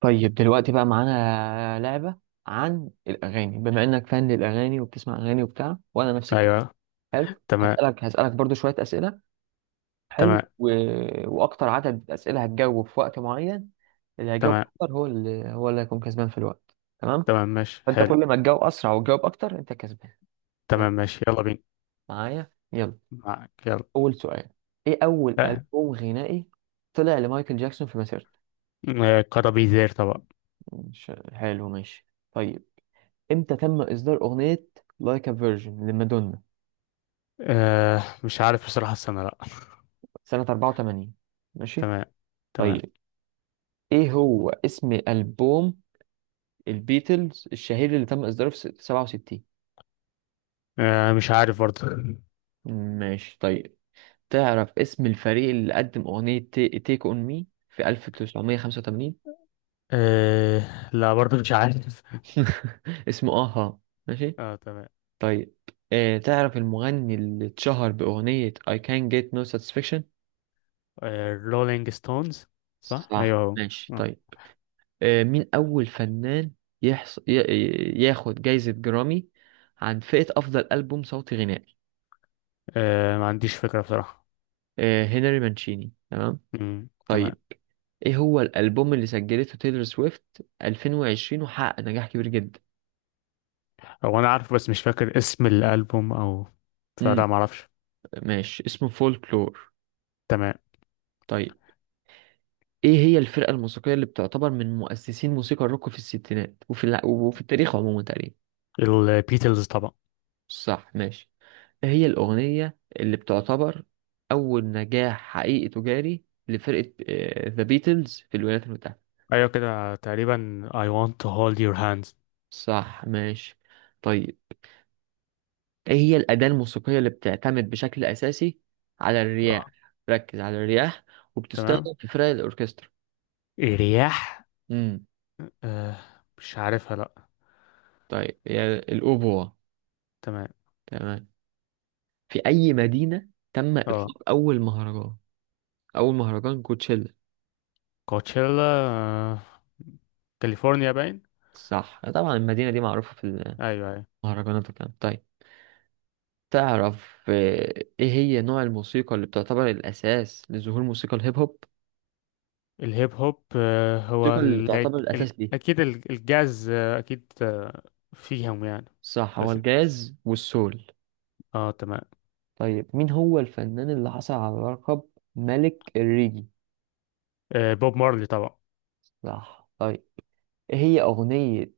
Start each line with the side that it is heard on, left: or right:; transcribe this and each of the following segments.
right: طيب دلوقتي بقى معانا لعبة عن الأغاني، بما إنك فان للأغاني وبتسمع أغاني وبتاع، وأنا نفس الكلام.
left: ايوه.
right: حلو،
left: تمام.
right: هسألك برضو شوية أسئلة. حلو
left: تمام.
right: و... وأكتر عدد أسئلة هتجاوب في وقت معين، اللي هيجاوب
left: تمام.
right: أكتر هو اللي هيكون كسبان في الوقت. تمام،
left: تمام، ماشي،
right: فأنت
left: حلو.
right: كل ما تجاوب أسرع وتجاوب أكتر أنت كسبان. يلا،
left: تمام، ماشي، يلا بينا.
right: معايا يلا.
left: معاك، يلا.
right: أول سؤال: إيه أول
left: آه،
right: ألبوم غنائي طلع لمايكل جاكسون في مسيرته؟
left: آه، كرابيزير طبعا.
right: مش حلو، ماشي. طيب، امتى تم اصدار اغنية لايك ا فيرجن لمادونا؟
left: آه، مش عارف بصراحة السنة، لا.
right: سنة 84. ماشي.
left: تمام. تمام.
right: طيب، ايه هو اسم البوم البيتلز الشهير اللي تم اصداره في 67؟
left: آه، مش عارف برضه.
right: ماشي. طيب، تعرف اسم الفريق اللي قدم اغنية تيك اون مي في 1985؟
left: آه، لا برضه مش عارف.
right: اسمه اها. ماشي.
left: اه، تمام.
right: طيب، تعرف المغني اللي اتشهر باغنية I can't get no satisfaction؟
left: آه، رولينج ستونز. صح،
right: صح،
left: ايوه هو.
right: ماشي.
left: آه.
right: طيب. مين أول فنان ياخد جايزة جرامي عن فئة أفضل ألبوم صوتي غنائي؟
left: آه، ما عنديش فكرة بصراحة.
right: هنري مانشيني. تمام.
left: مم. تمام.
right: طيب، إيه هو الألبوم اللي سجلته تايلور سويفت 2020 وحقق نجاح كبير جدا؟
left: هو انا عارف بس مش فاكر اسم الالبوم او...
right: امم
left: فلا ما اعرفش.
right: ماشي، اسمه فولكلور.
left: تمام.
right: طيب، إيه هي الفرقة الموسيقية اللي بتعتبر من مؤسسين موسيقى الروك في الستينات وفي التاريخ عموما تقريبا؟
left: البيتلز طبعا.
right: صح، ماشي. هي الأغنية اللي بتعتبر أول نجاح حقيقي تجاري لفرقة ذا بيتلز في الولايات المتحدة.
left: ايوه، كده تقريبا I want to hold your hands.
right: صح، ماشي. طيب، إيه هي الأداة الموسيقية اللي بتعتمد بشكل أساسي على الرياح؟
left: آه.
right: ركز على الرياح،
left: تمام.
right: وبتستخدم في فرق الأوركسترا.
left: رياح.
right: امم
left: آه، مش عارفها، لا.
right: طيب، هي الأوبوا.
left: تمام.
right: تمام. في أي مدينة تم
left: اه.
right: إطلاق أول مهرجان، أول مهرجان كوتشيلا؟
left: كوتشيلا. آه. كاليفورنيا باين.
right: صح طبعا، المدينة دي معروفة في
left: ايوه، ايوه.
right: المهرجانات وكده. طيب، تعرف ايه هي نوع الموسيقى اللي بتعتبر الاساس لظهور موسيقى الهيب هوب؟
left: الهيب هوب، هو
right: الموسيقى اللي بتعتبر الاساس دي.
left: اكيد الجاز، اكيد، آه. فيهم يعني.
right: صح، هو
left: بس.
right: الجاز والسول.
left: اه، تمام.
right: طيب، مين هو الفنان اللي حصل على لقب ملك الريجي؟
left: آه، بوب مارلي طبعا.
right: صح، طيب. ايه هي اغنية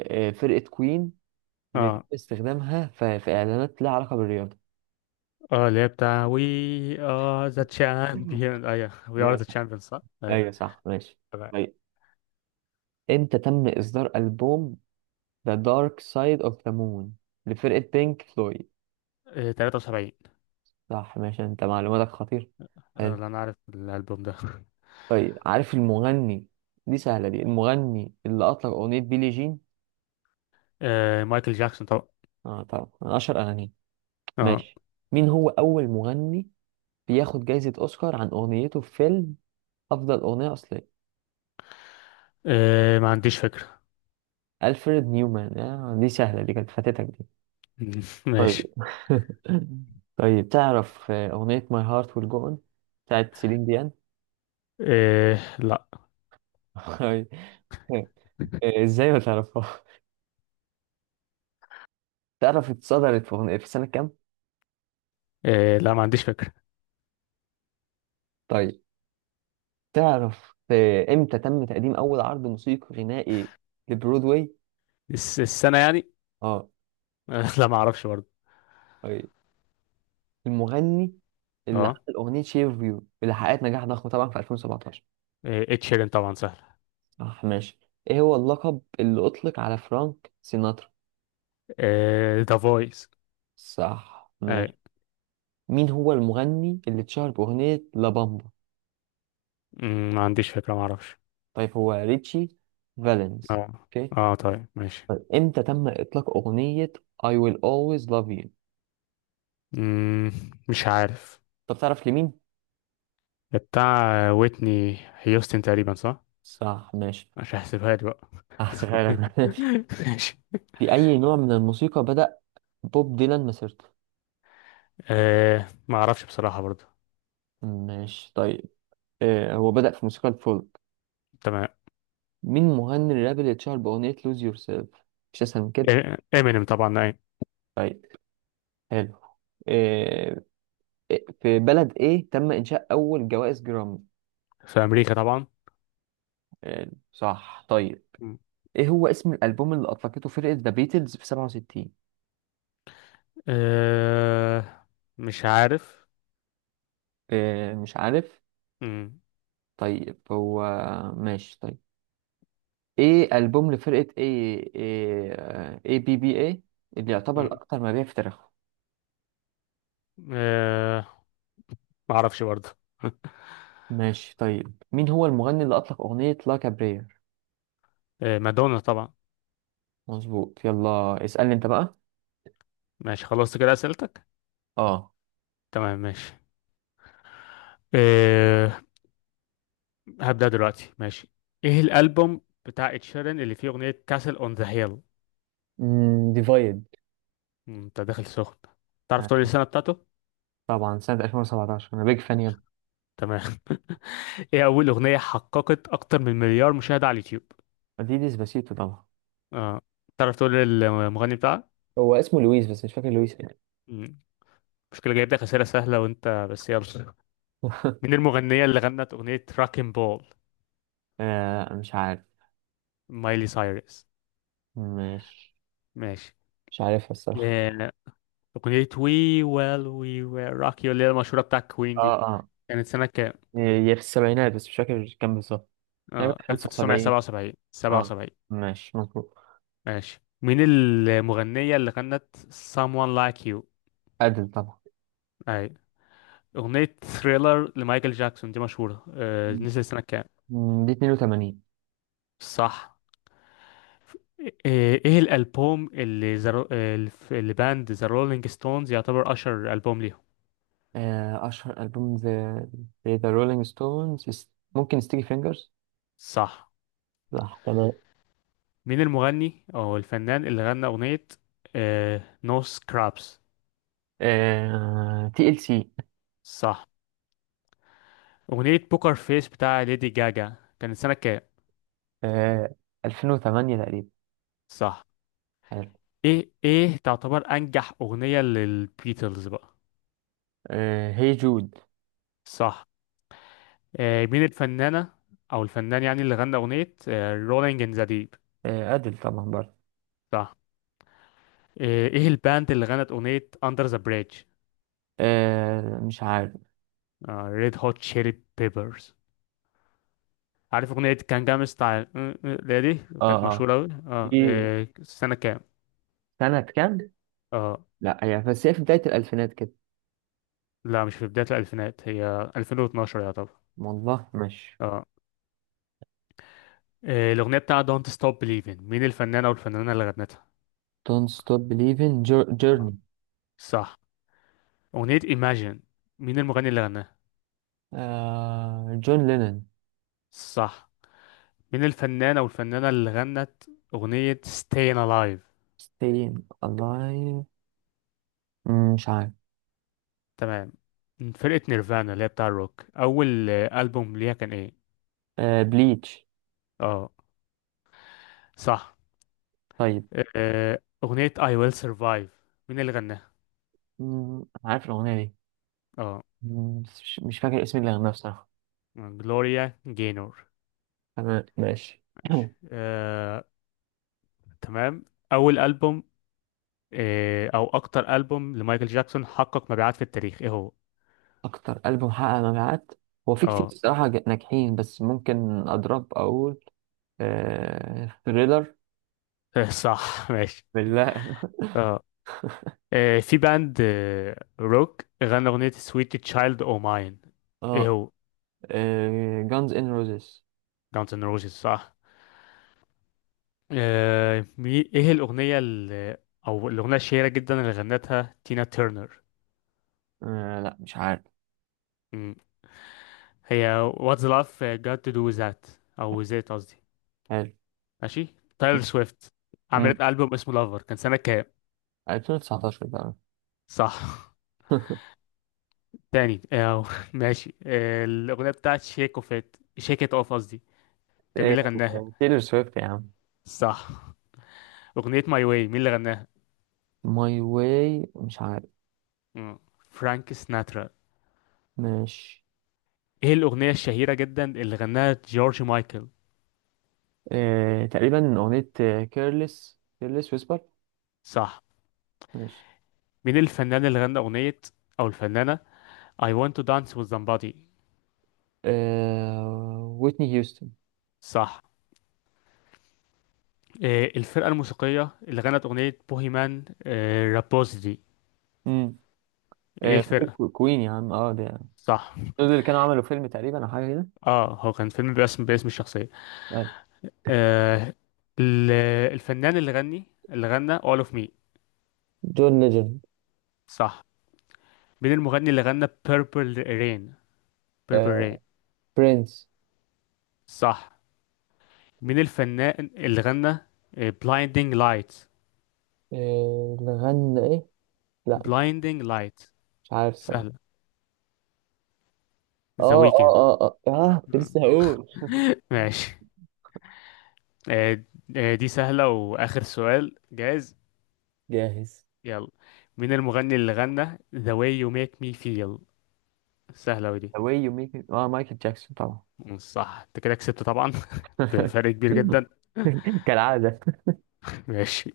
right: فرقة كوين اللي بيتم
left: اه،
right: استخدامها في اعلانات لها علاقة بالرياضة؟
left: اه، اللي هي بتاع we are the champion، ايوه we are
right: يعني
left: the champions، صح؟ ايوه.
right: ايوه صح، ماشي.
left: تمام.
right: طيب، امتى تم اصدار البوم The Dark Side of the Moon لفرقة بينك فلويد؟
left: آه، 73.
right: صح، ماشي، انت معلوماتك خطير، حلو.
left: آه، لا، انا عارف الالبوم ده.
right: طيب، عارف المغني، دي سهلة دي، المغني اللي أطلق أغنية بيلي جين؟
left: آه، مايكل جاكسون طبعا.
right: اه طبعا، من أشهر أغانيه.
left: اه.
right: ماشي. مين هو أول مغني بياخد جايزة أوسكار عن أغنيته في فيلم أفضل أغنية أصلية؟
left: آه، ما عنديش فكرة.
right: ألفريد نيومان. آه دي سهلة دي، كانت فاتتك دي.
left: ماشي.
right: طيب طيب، تعرف أغنية My Heart Will Go On بتاعت سيلين ديان؟
left: آه، لا.
right: إزاي ما تعرفها؟ تعرف اتصدرت في أغنية في سنة كام؟
left: آه، لا ما عنديش فكرة.
right: طيب، تعرف امتى تم تقديم اول عرض موسيقي غنائي لبرودواي؟
left: السنة يعني؟
right: اه.
left: آه، لا ما اعرفش برضه.
right: آه، المغني اللي
left: اه.
right: عمل اغنيه شير فيو اللي حققت نجاح ضخم طبعا في 2017؟
left: اتش شيرين طبعا، سهل.
right: صح، ماشي. ايه هو اللقب اللي اطلق على فرانك سيناترا؟
left: ذا فويس.
right: صح،
left: اي.
right: ماشي. مين هو المغني اللي اتشهر باغنيه لابامبا؟
left: مم، ما عنديش فكرة، ما اعرفش.
right: طيب، هو ريتشي فالنز.
left: اه،
right: اوكي.
left: اه، طيب، ماشي.
right: طيب، امتى تم اطلاق اغنيه I will always love you؟
left: مم، مش عارف.
right: طب تعرف لمين؟
left: بتاع ويتني هيوستن تقريبا، صح؟
right: صح، ماشي.
left: مش هحسبها لي بقى.
right: هحسبها لك
left: ماشي.
right: في أي نوع من الموسيقى بدأ بوب ديلان مسيرته؟
left: آه، ما اعرفش بصراحة برضه.
right: ماشي، طيب. هو بدأ في موسيقى الفولك.
left: تمام.
right: مين مغني الراب اللي اتشهر بأغنية لوز يور سيلف؟ مش أسهل من كده.
left: امينيم طبعا، اي.
right: طيب، حلو. آه في بلد إيه تم إنشاء أول جوائز جرامي؟
left: في امريكا طبعا.
right: آه صح، طيب.
left: مم.
right: إيه هو اسم الألبوم اللي أطلقته فرقة ذا بيتلز في 67؟
left: أه، مش عارف.
right: آه مش عارف.
left: مم.
right: طيب هو، ماشي. طيب، إيه ألبوم لفرقة إيه، إيه بي بي إيه، اللي يعتبر
left: مم.
right: الأكثر مبيع في تاريخه؟
left: أه، ما اعرفش برضه.
right: ماشي. طيب، مين هو المغني اللي أطلق أغنية لا كابرير؟
left: أه، مادونا طبعا.
right: مظبوط. يلا اسألني أنت بقى.
left: ماشي، خلصت كده اسئلتك؟
right: اه،
left: تمام، ماشي. أه، هبدأ دلوقتي، ماشي. ايه الالبوم بتاع ed sheeran اللي فيه اغنية كاسل اون ذا هيل؟
right: ديفايد
left: انت داخل سخن. تعرف تقول لي السنة بتاعته؟
right: طبعا. سنة 2017، أنا بيج فان يا.
left: تمام. ايه اول اغنية حققت اكتر من مليار مشاهدة على اليوتيوب؟
right: دي ديسباسيتو طبعا.
left: اه. تعرف تقول لي المغني بتاعها؟
right: هو اسمه لويس بس مش فاكر لويس ايه.
left: مشكلة، جايب لك أسئلة سهلة وأنت بس، يلا. مين المغنية اللي غنت أغنية راكن بول؟
right: مش عارف.
left: مايلي سايرس.
right: ماشي،
left: ماشي.
right: مش عارفها الصراحة.
left: آه، أغنية وي ويل وي ويل روك يو اللي هي المشهورة بتاع كوين
right: اه
left: دي،
right: اه.
left: كانت سنة كام؟
right: هي في السبعينات بس مش فاكر كام بالظبط،
left: اه،
right: تقريبا 75.
left: 1977،
right: اه،
left: 77.
right: ماشي مظبوط.
left: ماشي. مين المغنية اللي غنت Someone Like You؟
right: أدل طبعا.
left: أي. أغنية ثريلر لمايكل جاكسون دي مشهورة، نزلت سنة كام؟
right: دي 82.
left: صح. إيه الالبوم اللي باند ذا رولينج ستونز يعتبر اشهر البوم ليهم؟
right: أشهر ألبوم ذا رولينج ستونز، ممكن ستيكي فينجرز.
left: صح.
right: صح، تمام.
left: مين المغني او الفنان اللي غنى اغنية نو سكرابس؟
right: تي ال سي.
left: صح. اغنية بوكر فيس بتاع ليدي جاجا كانت سنة كام؟
right: 2008 تقريبا.
left: صح. ايه تعتبر انجح اغنية للبيتلز بقى؟
right: هي جود.
left: صح. مين الفنانة او الفنان، يعني، اللي غنى اغنية رولينج ان ذا ديب؟
right: أدل طبعا برضه.
left: صح. إيه الباند اللي غنت أغنية Under the Bridge؟
right: مش عارف.
left: آه، ريد هوت تشيلي بيبرز. عارف اغنيه كان جامس بتاع اللي هي دي؟
right: اه
left: كانت
right: اه.
left: مشهوره قوي،
right: دي
left: اه إيه، سنه كام؟
right: سنة كام؟
left: اه.
right: لا، هي بس هي في بداية الألفينات كده.
left: لا، مش في بدايه الالفينات، هي 2012 يعتبر.
right: والله ماشي.
left: اه. الاغنيه بتاع دونت ستوب بليفين، مين الفنان او الفنانه اللي غنتها؟
right: Don't Stop Believing.
left: آه.
right: Journey.
left: صح. اغنيه ايماجين، مين المغني اللي غناها؟
right: جون لينن.
left: صح. مين الفنان او الفنانه اللي غنت اغنيه ستاين الايف؟
right: Staying Alive. مش عارف.
left: تمام. فرقه نيرفانا اللي هي بتاع الروك، اول البوم ليها كان ايه؟
right: بليتش.
left: اه. صح.
right: طيب.
left: آه، أغنية I will survive، مين اللي غناها؟
right: عارف الأغنية دي.
left: اه.
right: بس مش فاكر اسم اللي غناه بصراحة.
left: جلوريا جاynor.
right: تمام، ماشي
left: ماشي، آه، تمام. أول ألبوم، أو أكتر ألبوم لمايكل جاكسون حقق مبيعات في التاريخ، إيه هو؟
right: أكتر ألبوم حقق مبيعات هو في كتير
left: اه.
right: الصراحة ناجحين، بس ممكن أضرب أقول ثريلر.
left: آه، صح، ماشي.
right: بالله
left: اه. آه، في باند روك غنى أغنية Sweet Child O' Mine، إيه
right: اه،
left: هو؟
right: جانز إن روزيس.
left: Guns N' Roses، صح. آه، إيه الأغنية اللي، أو الأغنية الشهيرة جدا اللي غنتها تينا تيرنر؟
right: لا مش عارف.
left: هي What's Love Got to Do With That، أو That قصدي.
right: حلو.
left: ماشي. تايلور سويفت
right: مم،
left: عملت ألبوم اسمه لافر، كان سنة كام؟
right: 2019 بقى
left: صح. تاني، أو ماشي، الأغنية بتاعت شيك ات اوف قصدي، كان مين
right: إيه،
left: اللي غناها؟
right: تايلور سويفت يا عم.
left: صح. أغنية ماي واي، مين اللي غناها؟
right: ماي واي، مش عارف.
left: مم. فرانك سناترا.
right: ماشي.
left: ايه الأغنية الشهيرة جدا اللي غناها جورج مايكل؟
right: تقريبا أغنية كيرلس ويسبر.
left: صح. مين الفنان اللي غنى أغنية، أو الفنانة، I want to dance with somebody؟
right: ويتني هيوستن.
left: صح. آه، الفرقة الموسيقية اللي غنت أغنية بوهيمان رابوزي دي؟
right: امم
left: ايه
right: فاكر
left: الفرقة؟
right: كوين يا عم، اه ده،
left: صح.
right: دول اللي كانوا عملوا فيلم تقريبا او حاجه كده.
left: اه، هو كان فيلم باسم الشخصية.
right: أيوة.
left: آه، ال- الفنان اللي غنى All of Me؟
right: جون ليجند.
left: صح. مين المغني اللي غنى Purple Rain، Purple Rain؟
right: آه... برنس.
left: صح. مين الفنان اللي غنى Blinding Light،
right: اللي غنى ايه؟ لا مش
left: Blinding Light؟
right: مش عارف
left: سهلة.
right: الصراحه.
left: The Weeknd.
right: اه كنت لسه هقول.
left: ماشي. آه، آه، دي سهلة وآخر سؤال، جاهز؟
right: جاهز.
left: يلا. مين المغني اللي غنى The way you make me feel؟ سهلة ودي.
right: The way you make it، اه مايكل جاكسون طبعا.
left: مم، صح، انت كده كسبت طبعا. بفرق كبير جدا.
right: كالعادة.
left: ماشي.